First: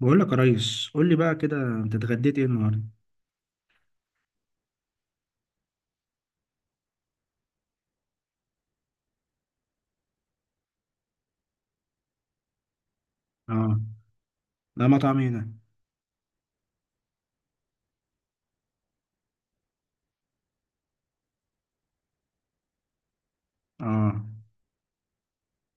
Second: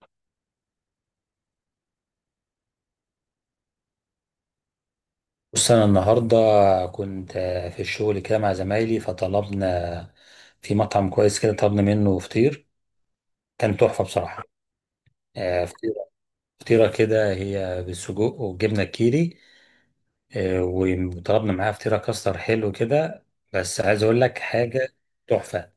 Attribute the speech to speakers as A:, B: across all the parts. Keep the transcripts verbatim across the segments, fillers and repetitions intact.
A: بقول لك يا ريس، قول لي بقى كده، انت اتغديت ايه النهارده؟
B: بص انا النهارده كنت في الشغل كده مع زمايلي، فطلبنا في مطعم كويس كده. طلبنا منه فطير، كان
A: اه.
B: تحفه بصراحه.
A: ده مطعم ايه ده؟
B: آه، فطيره فطيره كده هي بالسجق والجبنه الكيري. آه، وطلبنا معاها فطيره كاستر حلو كده. بس عايز اقول
A: اه،
B: لك حاجه تحفه،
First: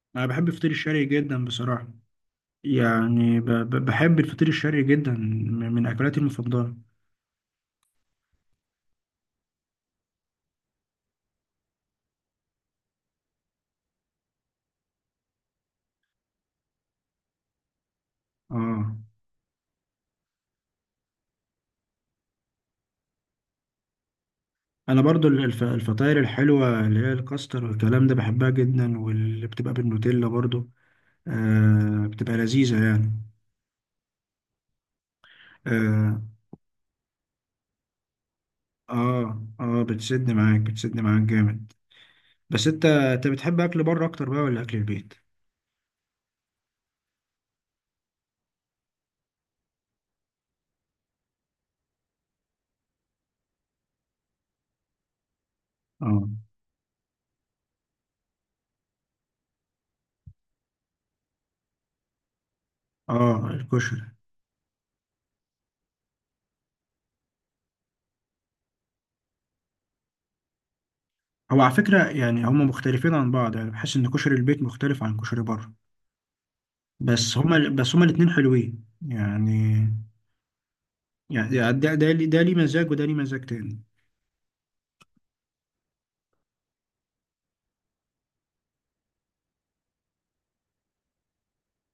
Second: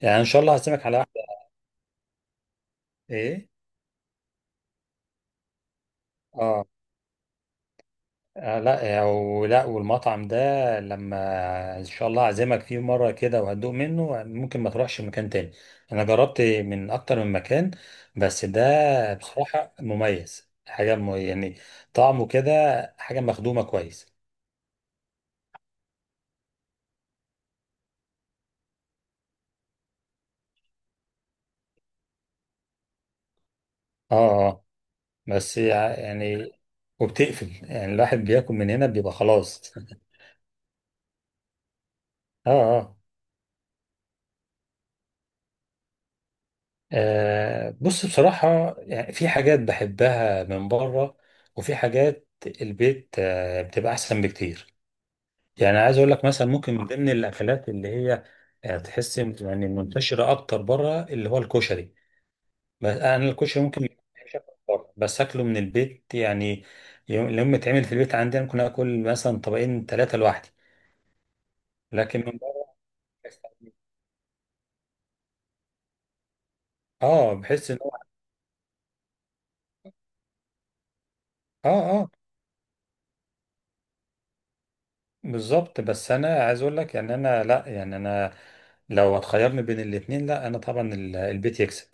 B: يعني ان
A: انا
B: شاء
A: بحب
B: الله
A: الفطير
B: هعزمك على
A: الشرقي
B: واحده.
A: جدا بصراحه. يعني ب
B: ايه،
A: ب بحب الفطير الشرقي جدا، م- من اكلاتي
B: اه،
A: المفضله.
B: آه لا، آه، ولا والمطعم ده لما ان شاء الله اعزمك فيه مره كده وهتدوق منه، ممكن ما تروحش مكان تاني. انا جربت من اكتر من مكان، بس ده
A: اه،
B: بصراحه مميز حاجه، م- يعني طعمه كده حاجه مخدومه كويس.
A: انا برضو ال- الف الفطاير الحلوه اللي هي الكاستر والكلام ده بحبها جدا، واللي بتبقى بالنوتيلا برضو آه بتبقى لذيذه يعني.
B: اه، اه. بس يع-
A: اه
B: يعني وبتقفل، يعني الواحد بياكل من هنا بيبقى
A: اه,
B: خلاص.
A: آه، بتسد معاك، بتسد معاك جامد. بس
B: اه،
A: انت
B: اه.
A: انت بتحب اكل بره اكتر بقى ولا اكل البيت؟
B: آه بص بصراحة يعني في حاجات بحبها من بره، وفي حاجات البيت آه بتبقى أحسن بكتير. يعني عايز أقول لك
A: اه.
B: مثلا ممكن من ضمن الأكلات اللي هي آه تحس يعني منتشرة أكتر بره، اللي هو الكشري. بس أنا
A: اه
B: الكشري ممكن ما
A: الكشري.
B: بحبش أكله بره، بس أكله من البيت يعني. يوم لما يتعمل في البيت عندي أنا ممكن آكل مثلا طبقين ثلاثة لوحدي.
A: هو على فكرة
B: لكن من
A: يعني هما
B: بره،
A: مختلفين عن بعض، يعني بحس إن كشري البيت مختلف عن كشري بره،
B: اه
A: بس هما
B: بحس ان هو.
A: بس هما الاتنين حلوين يعني.
B: اه،
A: يعني ده
B: اه،
A: ده ليه، ده ليه مزاج وده ليه مزاج تاني.
B: بالظبط. بس انا عايز اقول لك، يعني انا لا، يعني انا لو هتخيرني بين الاتنين، لا انا طبعا ال- البيت يكسب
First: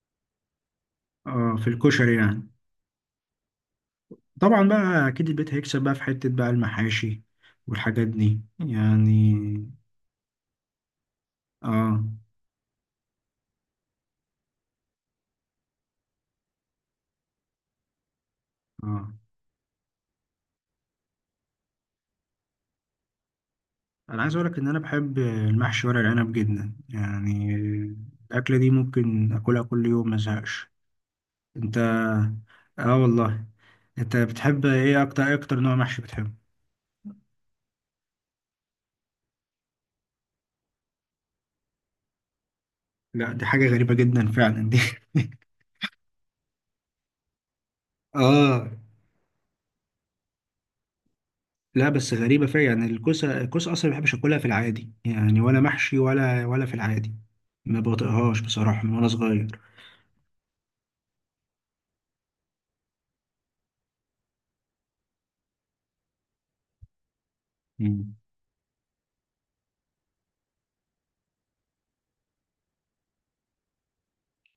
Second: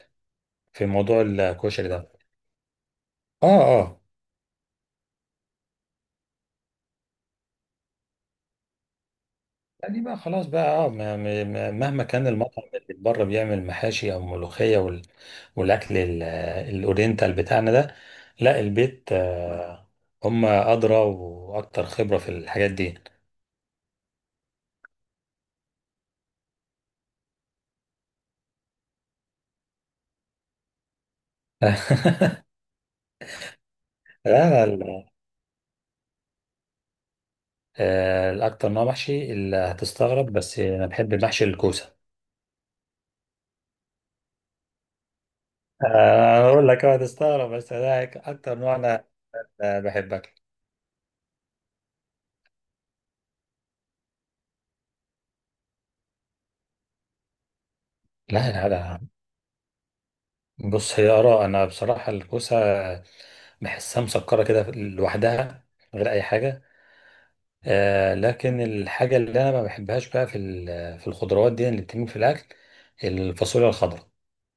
B: في موضوع
A: اه، في
B: الكشري ده.
A: الكشري يعني.
B: اه، اه.
A: طبعا بقى أكيد البيت هيكسب بقى في حتة بقى المحاشي والحاجات دي يعني.
B: يعني بقى خلاص بقى اه، ما- ما- ما- مهما
A: اه
B: كان المطعم اللي بره بيعمل محاشي او ملوخيه وال- والاكل ال- الاورينتال بتاعنا ده، لا
A: اه.
B: البيت آه، هم ادرى واكتر خبره في الحاجات دي.
A: أنا عايز أقولك إن أنا بحب المحشي ورق العنب جدا يعني. الأكلة دي ممكن أكلها كل يوم مزهقش. أنت؟ اه والله. انت بتحب
B: لا،
A: ايه
B: لا.
A: اكتر، ايه اكتر نوع محشي بتحبه؟
B: آه، الأكتر نوع محشي اللي هتستغرب بس أنا بحب محشي الكوسة.
A: لا، دي حاجة غريبة جدا فعلا دي.
B: آه، أنا أقول لك أه هتستغرب بس ده أكتر
A: اه.
B: نوع أنا آه، بحبه.
A: لا بس غريبة فعلا يعني، الكوسة، الكوسة اصلا ما بحبش اكلها في العادي يعني، ولا محشي ولا ولا في العادي. ما بطيقهاش
B: لا، لا،
A: بصراحة من
B: لا.
A: وانا صغير.
B: بص هي آراء، أنا بصراحة الكوسة بحسها مسكرة كده لوحدها من غير أي حاجة.
A: مم.
B: آه لكن الحاجة اللي أنا ما بحبهاش بقى في ال- في الخضروات دي اللي بتتم في الأكل، الفاصوليا الخضراء.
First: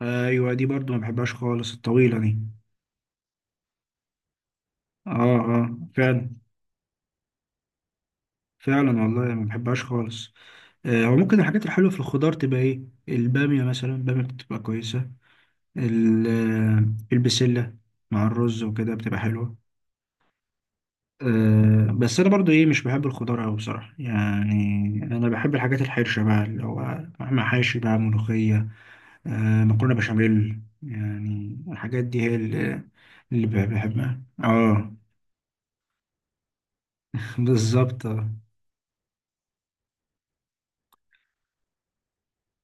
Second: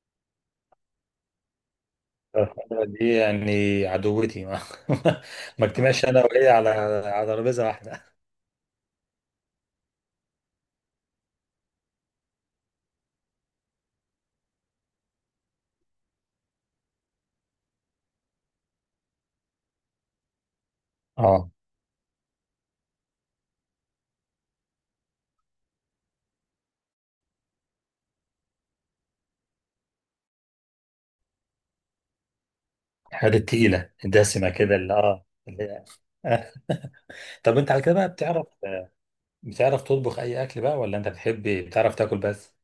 A: ايوه دي برضو ما بحبهاش خالص الطويلة دي.
B: الخضراء دي يعني عدوتي. ما,
A: اه، اه
B: ما اجتمعش أنا
A: فعلا.
B: وهي على على ترابيزة واحدة.
A: فعلا والله ما بحبهاش خالص. آه، هو ممكن الحاجات الحلوة في الخضار تبقى ايه؟ البامية مثلا البامية بتبقى كويسة. ال- آه، البسلة مع الرز وكده بتبقى حلوة.
B: اه،
A: أه بس انا برضو ايه مش بحب الخضار اوي بصراحه يعني. انا بحب الحاجات الحرشه بقى اللي هو مهما حاشي بقى ملوخيه، أه مكرونه بشاميل، يعني الحاجات دي هي اللي,
B: الحاجات
A: اللي ب-
B: التقيلة
A: بحبها
B: الدسمة كده
A: اه.
B: اللي اه اللي هي- طب أنت على كده
A: بالظبط
B: بقى
A: آه.
B: بتعرف، بتعرف تطبخ أي أكل بقى؟ ولا أنت بتحب بتعرف تاكل بس؟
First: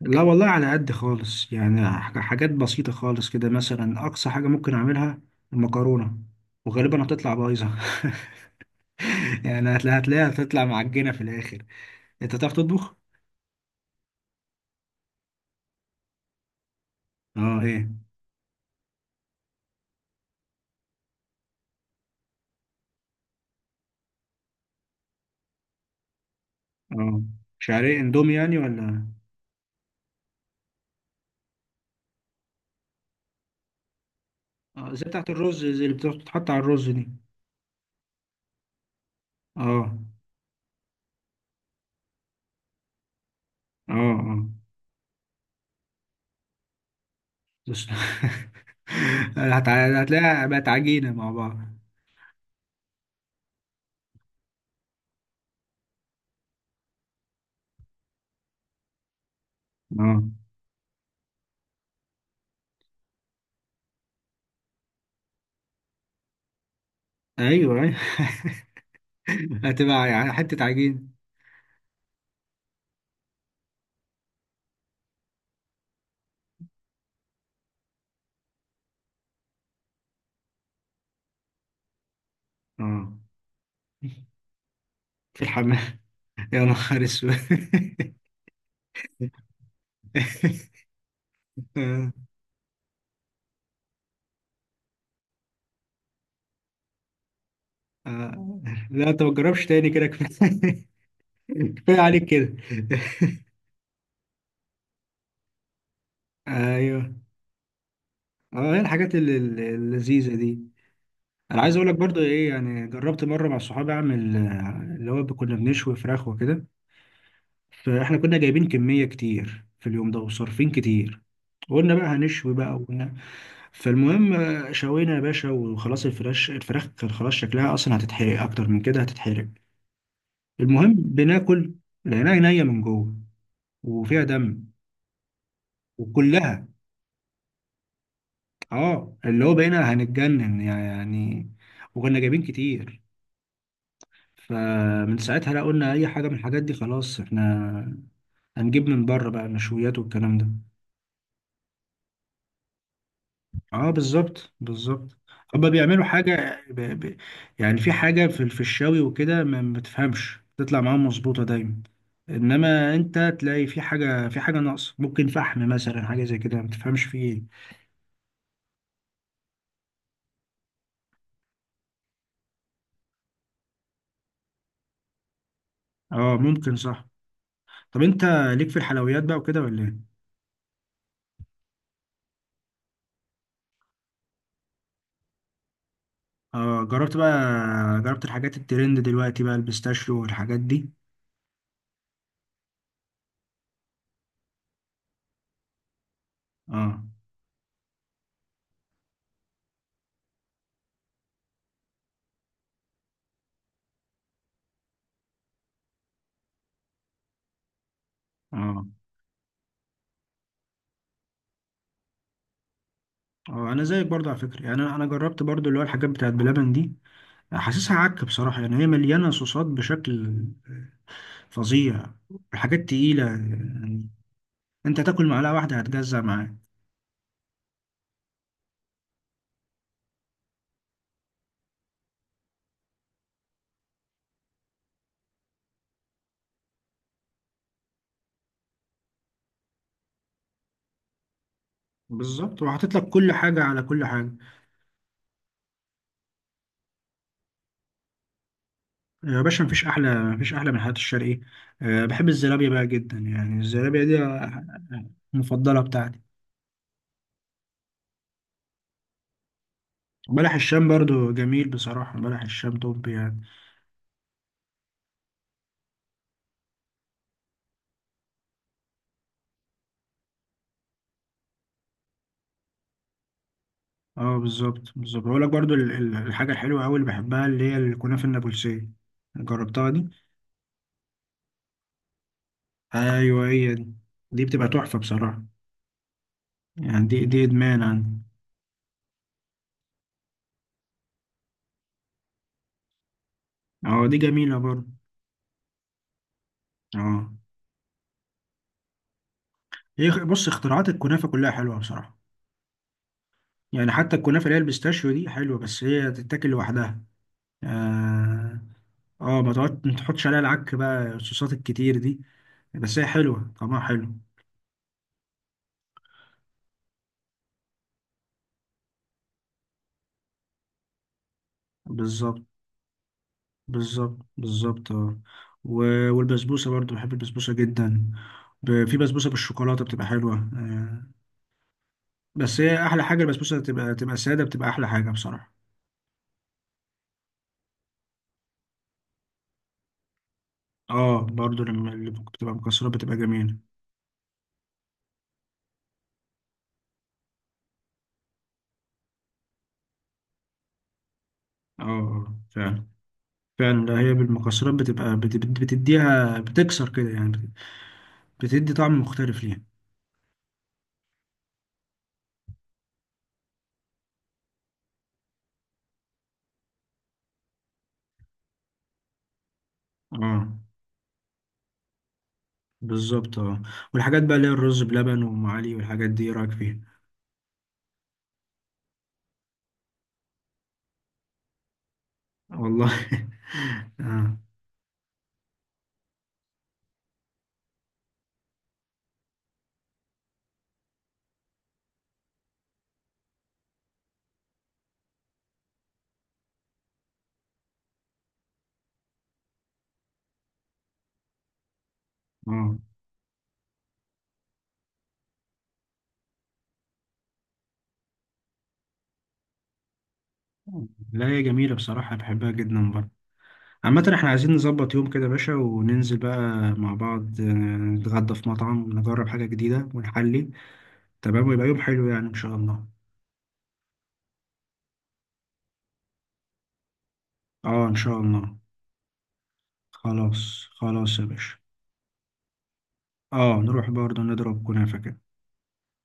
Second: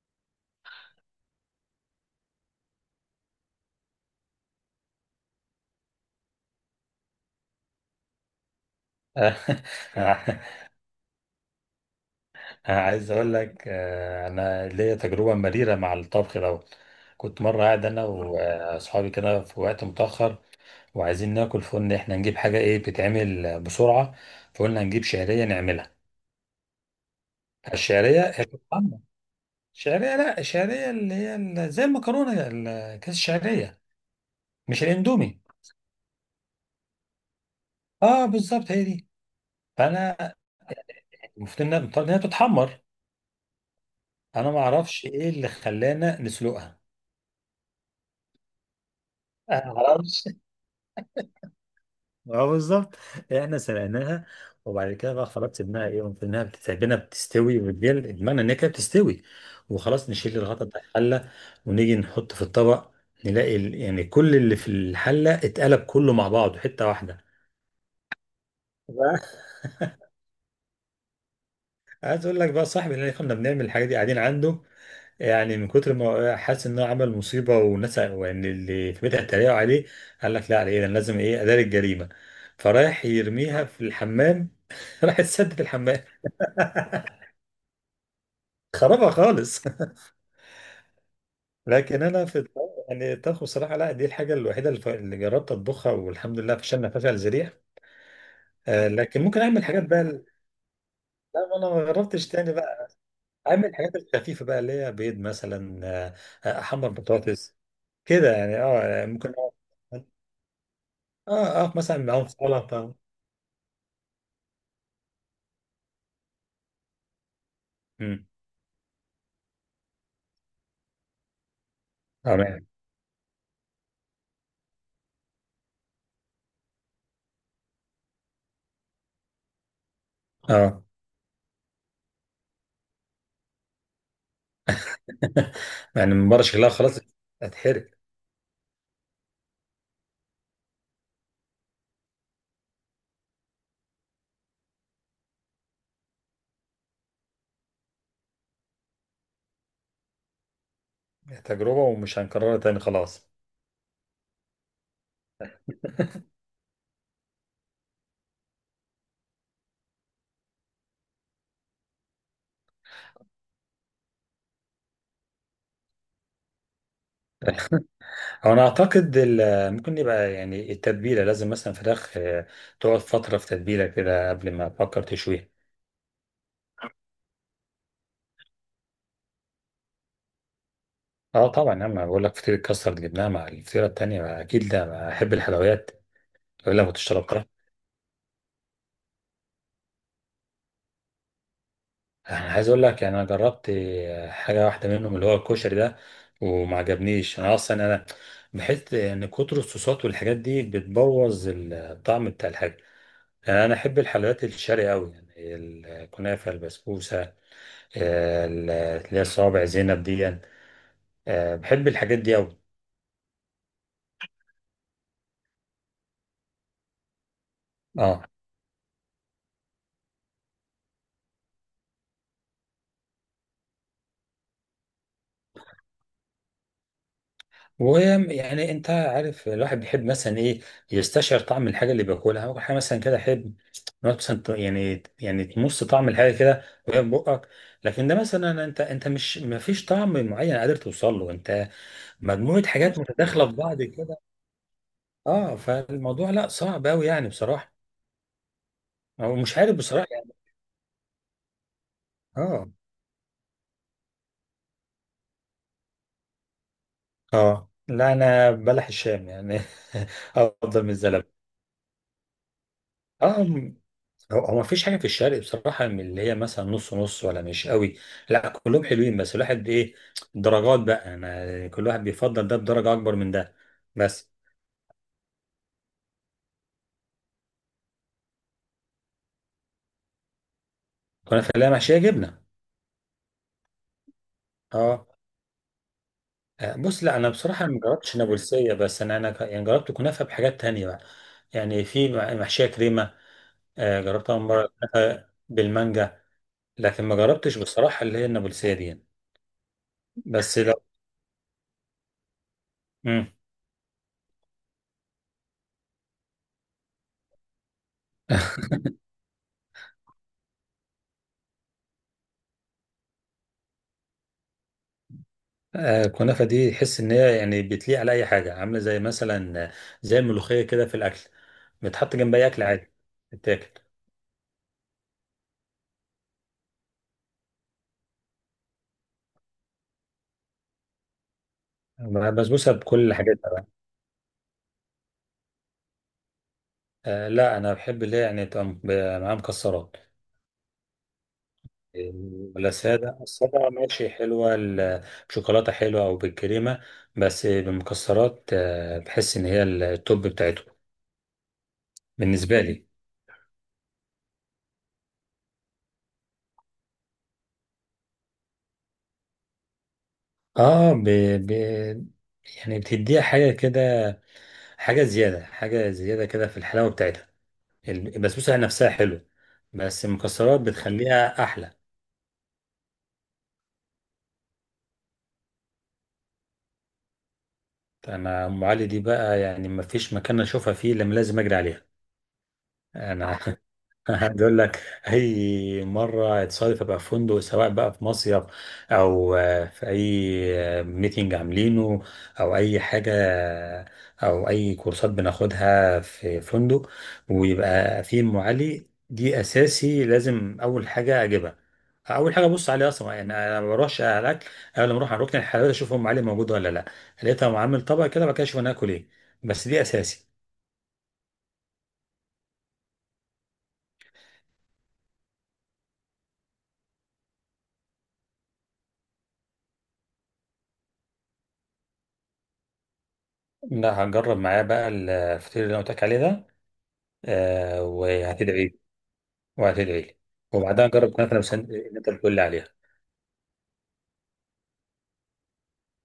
A: لا والله على قد خالص يعني، ح- حاجات بسيطه خالص كده. مثلا اقصى حاجه ممكن اعملها المكرونه، وغالبا هتطلع بايظه. يعني هتلاقيها هتلاقيها هتطلع معجنه في الاخر. انت تعرف
B: أنا
A: تطبخ؟
B: عايز أقول لك آه، أنا ليا تجربة مريرة مع الطبخ دوت. كنت
A: اه
B: مرة قاعد
A: ايه.
B: أنا وأصحابي كده في وقت متأخر وعايزين ناكل، فقلنا إحنا نجيب حاجة إيه بتتعمل بسرعة. فقلنا نجيب شعرية نعملها.
A: اه، مش عارف
B: الشعرية
A: اندومي
B: هي
A: يعني
B: بتتعمل
A: ولا؟
B: شعرية. لا، الشعرية اللي هي ال- زي المكرونة، ال- كيس الشعرية، مش
A: آه زي بتاعت
B: الإندومي.
A: الرز، زي اللي بتتحط على الرز دي.
B: أه بالظبط هي دي.
A: اه.
B: فأنا المفروض إنها إنها بتتحمر.
A: اه اه.
B: أنا ما أعرفش إيه اللي خلانا نسلقها.
A: بس- هت-
B: أنا معرفش.
A: هتلاقيها بقت عجينة مع بعض.
B: اه، بالظبط. إيه، احنا سلقناها، وبعد كده بقى خلاص سيبناها. ايه، قمت انها بتتعبنا بتستوي وبتجل، بمعنى ان هي كده بتستوي، وخلاص
A: اه
B: نشيل الغطا بتاع الحله ونيجي نحط في الطبق، نلاقي ال- يعني كل اللي في الحله اتقلب كله مع بعضه حته واحده.
A: ايوه ايوه.
B: بقى-
A: هتبقى يعني حتة عجينة.
B: عايز اقول لك بقى، صاحبي اللي كنا بنعمل الحاجات دي قاعدين عنده، يعني من كتر ما حاسس ان هو عمل مصيبه والناس يعني اللي في بيتها اتريقوا عليه، قال لك لا على ايه ده، أنا لازم ايه اداري الجريمه. فرايح
A: اه،
B: يرميها في الحمام. راح
A: في
B: تسدد
A: الحمام؟
B: الحمام،
A: يا نهار اسود.
B: خربها خالص. لكن
A: آه،
B: انا في الطبخ- يعني الطبخ بصراحه، لا، دي الحاجه الوحيده اللي ف- اللي جربت اطبخها والحمد لله فشلنا فشل ذريع.
A: آه.
B: آه،
A: لا انت
B: لكن
A: ما
B: ممكن اعمل
A: تجربش
B: حاجات
A: تاني،
B: بقى
A: كده
B: ال-
A: كفاية.
B: لا ما انا ما
A: كفاية عليك
B: جربتش تاني
A: كده.
B: بقى. اعمل الحاجات الخفيفه بقى اللي هي بيض مثلا، آه، آه، احمر
A: ايوه.
B: بطاطس كده، يعني
A: اه هي
B: اه
A: الحاجات الل-
B: ممكن.
A: الل- اللذيذة دي.
B: اه،
A: انا
B: اه،
A: عايز اقول لك
B: مثلا
A: برضو
B: معاهم
A: ايه، يعني
B: سلطه.
A: جربت مره مع صحابي اعمل آه، اللي هو كنا بنشوي فراخ وكده. فاحنا
B: امم
A: كنا جايبين كميه كتير في اليوم ده، وصارفين كتير. قلنا بقى هنشوي
B: تمام.
A: بقى، وقلنا. فالمهم آه، شوينا يا باشا، وخلاص الفراخ، الفراخ كان خلاص شكلها اصلا هتتحرق، اكتر من كده هتتحرق.
B: اه.
A: المهم بناكل، لقيناها نيه من جوه وفيها دم.
B: يعني من بره
A: وكلها
B: شكلها خلاص هتحرق.
A: اه، اللي هو بقينا هنتجنن يعني، وكنا جايبين كتير. فمن ساعتها لا قلنا اي حاجه من الحاجات دي خلاص، احنا هنجيب من بره بقى مشويات والكلام ده.
B: تجربه ومش هنكررها تاني خلاص.
A: اه بالظبط بالظبط. هما بيعملوا حاجه ب... ب... يعني في حاجه في في الشاوي وكده ما ما بتفهمش تطلع معاهم مظبوطه دايما. انما انت تلاقي في حاجه، في حاجه ناقصه، ممكن فحم مثلا، حاجه زي كده ما تفهمش فيه ايه.
B: هو انا اعتقد ال- ممكن يبقى يعني التتبيله لازم، مثلا فراخ آه، تقعد فتره في تتبيله كده قبل ما افكر تشويها.
A: اه ممكن صح. طب انت ليك في الحلويات بقى وكده ولا ايه؟
B: اه طبعا يا عم، أنا بقول لك فطيره كاستر جبناها مع الفطيره التانيه، اكيد ده احب الحلويات. ولا
A: اه
B: ما
A: جربت
B: تشربها.
A: بقى، جربت الحاجات الترند دلوقتي بقى البيستاشيو والحاجات دي؟
B: انا عايز اقول لك يعني انا جربت آه، حاجه واحده منهم اللي هو الكشري ده، وما
A: اه،
B: عجبنيش. انا اصلا انا بحس ان كتر الصوصات والحاجات دي بتبوظ الطعم بتاع الحاجه. يعني انا احب الحلويات الشرقي قوي، يعني الكنافه، البسبوسه، آه،
A: اه.
B: اللي هي صوابع زينب دي يعني. آه، بحب الحاجات دي أوي.
A: اه انا زيك برضه على فكره، يعني انا انا جربت برضه اللي هو الحاجات بتاعت بلبن دي. حاسسها
B: اه،
A: عك بصراحه يعني، هي مليانه صوصات بشكل فظيع. حاجات تقيله يعني، انت تاكل معلقه واحده هتجزع معاك.
B: ويعني انت عارف الواحد بيحب مثلا ايه، يستشعر طعم الحاجه اللي بياكلها اول حاجه مثلا كده احب. مثلا ت- يعني، يعني تمص طعم الحاجه كده وهي في بقك، لكن ده مثلا انت انت مش ما فيش طعم معين قادر توصل له انت.
A: بالظبط،
B: مجموعه
A: وحاطط
B: حاجات
A: لك كل
B: متداخله في
A: حاجه على
B: بعض
A: كل
B: كده.
A: حاجه.
B: اه، فالموضوع لا صعب قوي يعني بصراحه، او
A: يا
B: مش
A: باشا
B: عارف
A: مفيش
B: بصراحه
A: احلى،
B: يعني.
A: مفيش احلى من الحاجات الشرقيه. أه بحب
B: اه،
A: الزلابيه بقى جدا، يعني الزلابيه دي آه، المفضله بتاعتي.
B: اه، لا انا بلح الشام يعني.
A: بلح
B: افضل
A: الشام
B: من
A: برضه
B: الزلمه.
A: جميل بصراحه، بلح الشام توب يعني.
B: اه م- هو هو مفيش حاجه في الشرق بصراحه من اللي هي مثلا نص نص ولا مش قوي. لا كلهم حلوين، بس الواحد ايه، درجات بقى، انا كل واحد بيفضل ده بدرجه اكبر من ده بس.
A: اه بالظبط بالظبط. بقول لك برضو ال- ال- الحاجه الحلوه قوي اللي بحبها اللي هي الكنافه النابلسيه، جربتها دي؟
B: كنا في اللي محشيه جبنه.
A: ايوه هي دي، دي بتبقى تحفه
B: اه،
A: بصراحه.
B: آه، بص
A: يعني
B: لا
A: دي
B: انا
A: دي
B: بصراحه ما
A: ادمان عندي.
B: جربتش نابلسيه، بس انا، انا ك- يعني جربت كنافه بحاجات تانية بقى. يعني في م- محشيه كريمه، آه،
A: اه دي
B: جربتها
A: جميله
B: مره
A: برضو.
B: كنافة بالمانجا، لكن ما
A: اه
B: جربتش بصراحه اللي هي النابلسيه دي يعني.
A: هي خ- بص
B: بس لو
A: اختراعات الكنافه كلها حلوه بصراحه.
B: مم.
A: يعني حتى الكنافه اللي هي البيستاشيو دي حلوه، بس هي تتاكل لوحدها. اه. اه ما تقعد ما تحطش عليها العك بقى الصوصات الكتير دي. بس هي حلوه طعمها حلو.
B: آه، الكنافة دي تحس إن هي يعني بتليق على أي حاجة، عاملة زي مثلا آه، زي الملوخية كده في الأكل، بتحط جنب
A: بالظبط،
B: أي أكل عادي بتاكل.
A: بالظبط بالظبط اه. و- والبسبوسة برضو بحب البسبوسة جدا. ب- في بسبوسة بالشوكولاتة بتبقى حلوة آه، بس
B: بسبوسة
A: هي أحلى
B: بكل
A: حاجة
B: حاجاتها
A: البسبوسة
B: بقى،
A: بتبقى تبقى سادة، بتبقى أحلى حاجة بصراحة.
B: آه، لا أنا بحب اللي هي يعني تبقى م- معاها مكسرات.
A: اه برضو لما اللي
B: آه،
A: بتبقى
B: ولا
A: مكسرات بتبقى
B: سادة.
A: جميلة.
B: السادة ماشي حلوة، ال- بشوكولاتة حلوة أو بالكريمة، بس بالمكسرات آه، بحس إن هي التوب بتاعته
A: اه آه،
B: بالنسبة
A: فعلا.
B: لي.
A: فعلا، لا هي بالمكسرات بتبقى بت- بت- بتديها، بتكسر كده يعني، بت- بتدي طعم مختلف ليها.
B: آه ب... ب... يعني بتديها حاجة كده، حاجة زيادة، حاجة زيادة كده في الحلاوة بتاعتها. البسبوسة نفسها حلوة، بس
A: اه
B: المكسرات بتخليها أحلى.
A: بالظبط اه. والحاجات بقى اللي هي الرز بلبن وأم علي والحاجات دي إيه رأيك فيها؟
B: أنا أم علي دي بقى يعني مفيش مكان أشوفها فيه إلا لما لازم أجري عليها.
A: والله.
B: أنا
A: اه
B: عايز أقول لك، أي مرة اتصادف أبقى في فندق، سواء بقى في مصيف أو آه، في أي ميتنج عاملينه، أو أي حاجة، أو أي كورسات بناخدها في فندق، ويبقى في أم علي دي أساسي لازم أول حاجة أجيبها. اول حاجه ابص
A: اه.
B: عليه اصلا، يعني انا ما بروحش على الاكل قبل ما اروح على ركن الحلويات، اشوف ام علي موجود ولا لا. لقيتها، معامل طبق كده. بعد كده اشوف انا اكل ايه، بس دي اساسي.
A: لا هي جميلة بصراحة بحبها جدا برضه. عامة احنا عايزين نظبط يوم كده يا باشا وننزل بقى مع بعض آه، نتغدى في مطعم، نجرب حاجة جديدة ونحلي. تمام ويبقى يوم حلو يعني ان شاء الله.
B: لا هجرب معاه بقى الفطير اللي انا قلت لك عليه ده. آه
A: اه ان شاء الله.
B: وهتدعي لي، وهتدعي لي.
A: خلاص
B: وبعدها نجرب
A: خلاص يا
B: كنافه لو
A: باشا.
B: سن- اللي انت بتقول لي عليها.
A: اه نروح برضه نضرب كنافة كده.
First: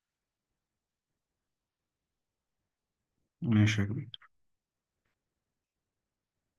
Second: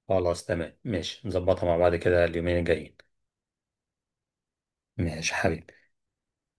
B: خلاص تمام ماشي، نظبطها مع بعض كده اليومين الجايين.
A: ماشي يا كبير.
B: ماشي حبيبي.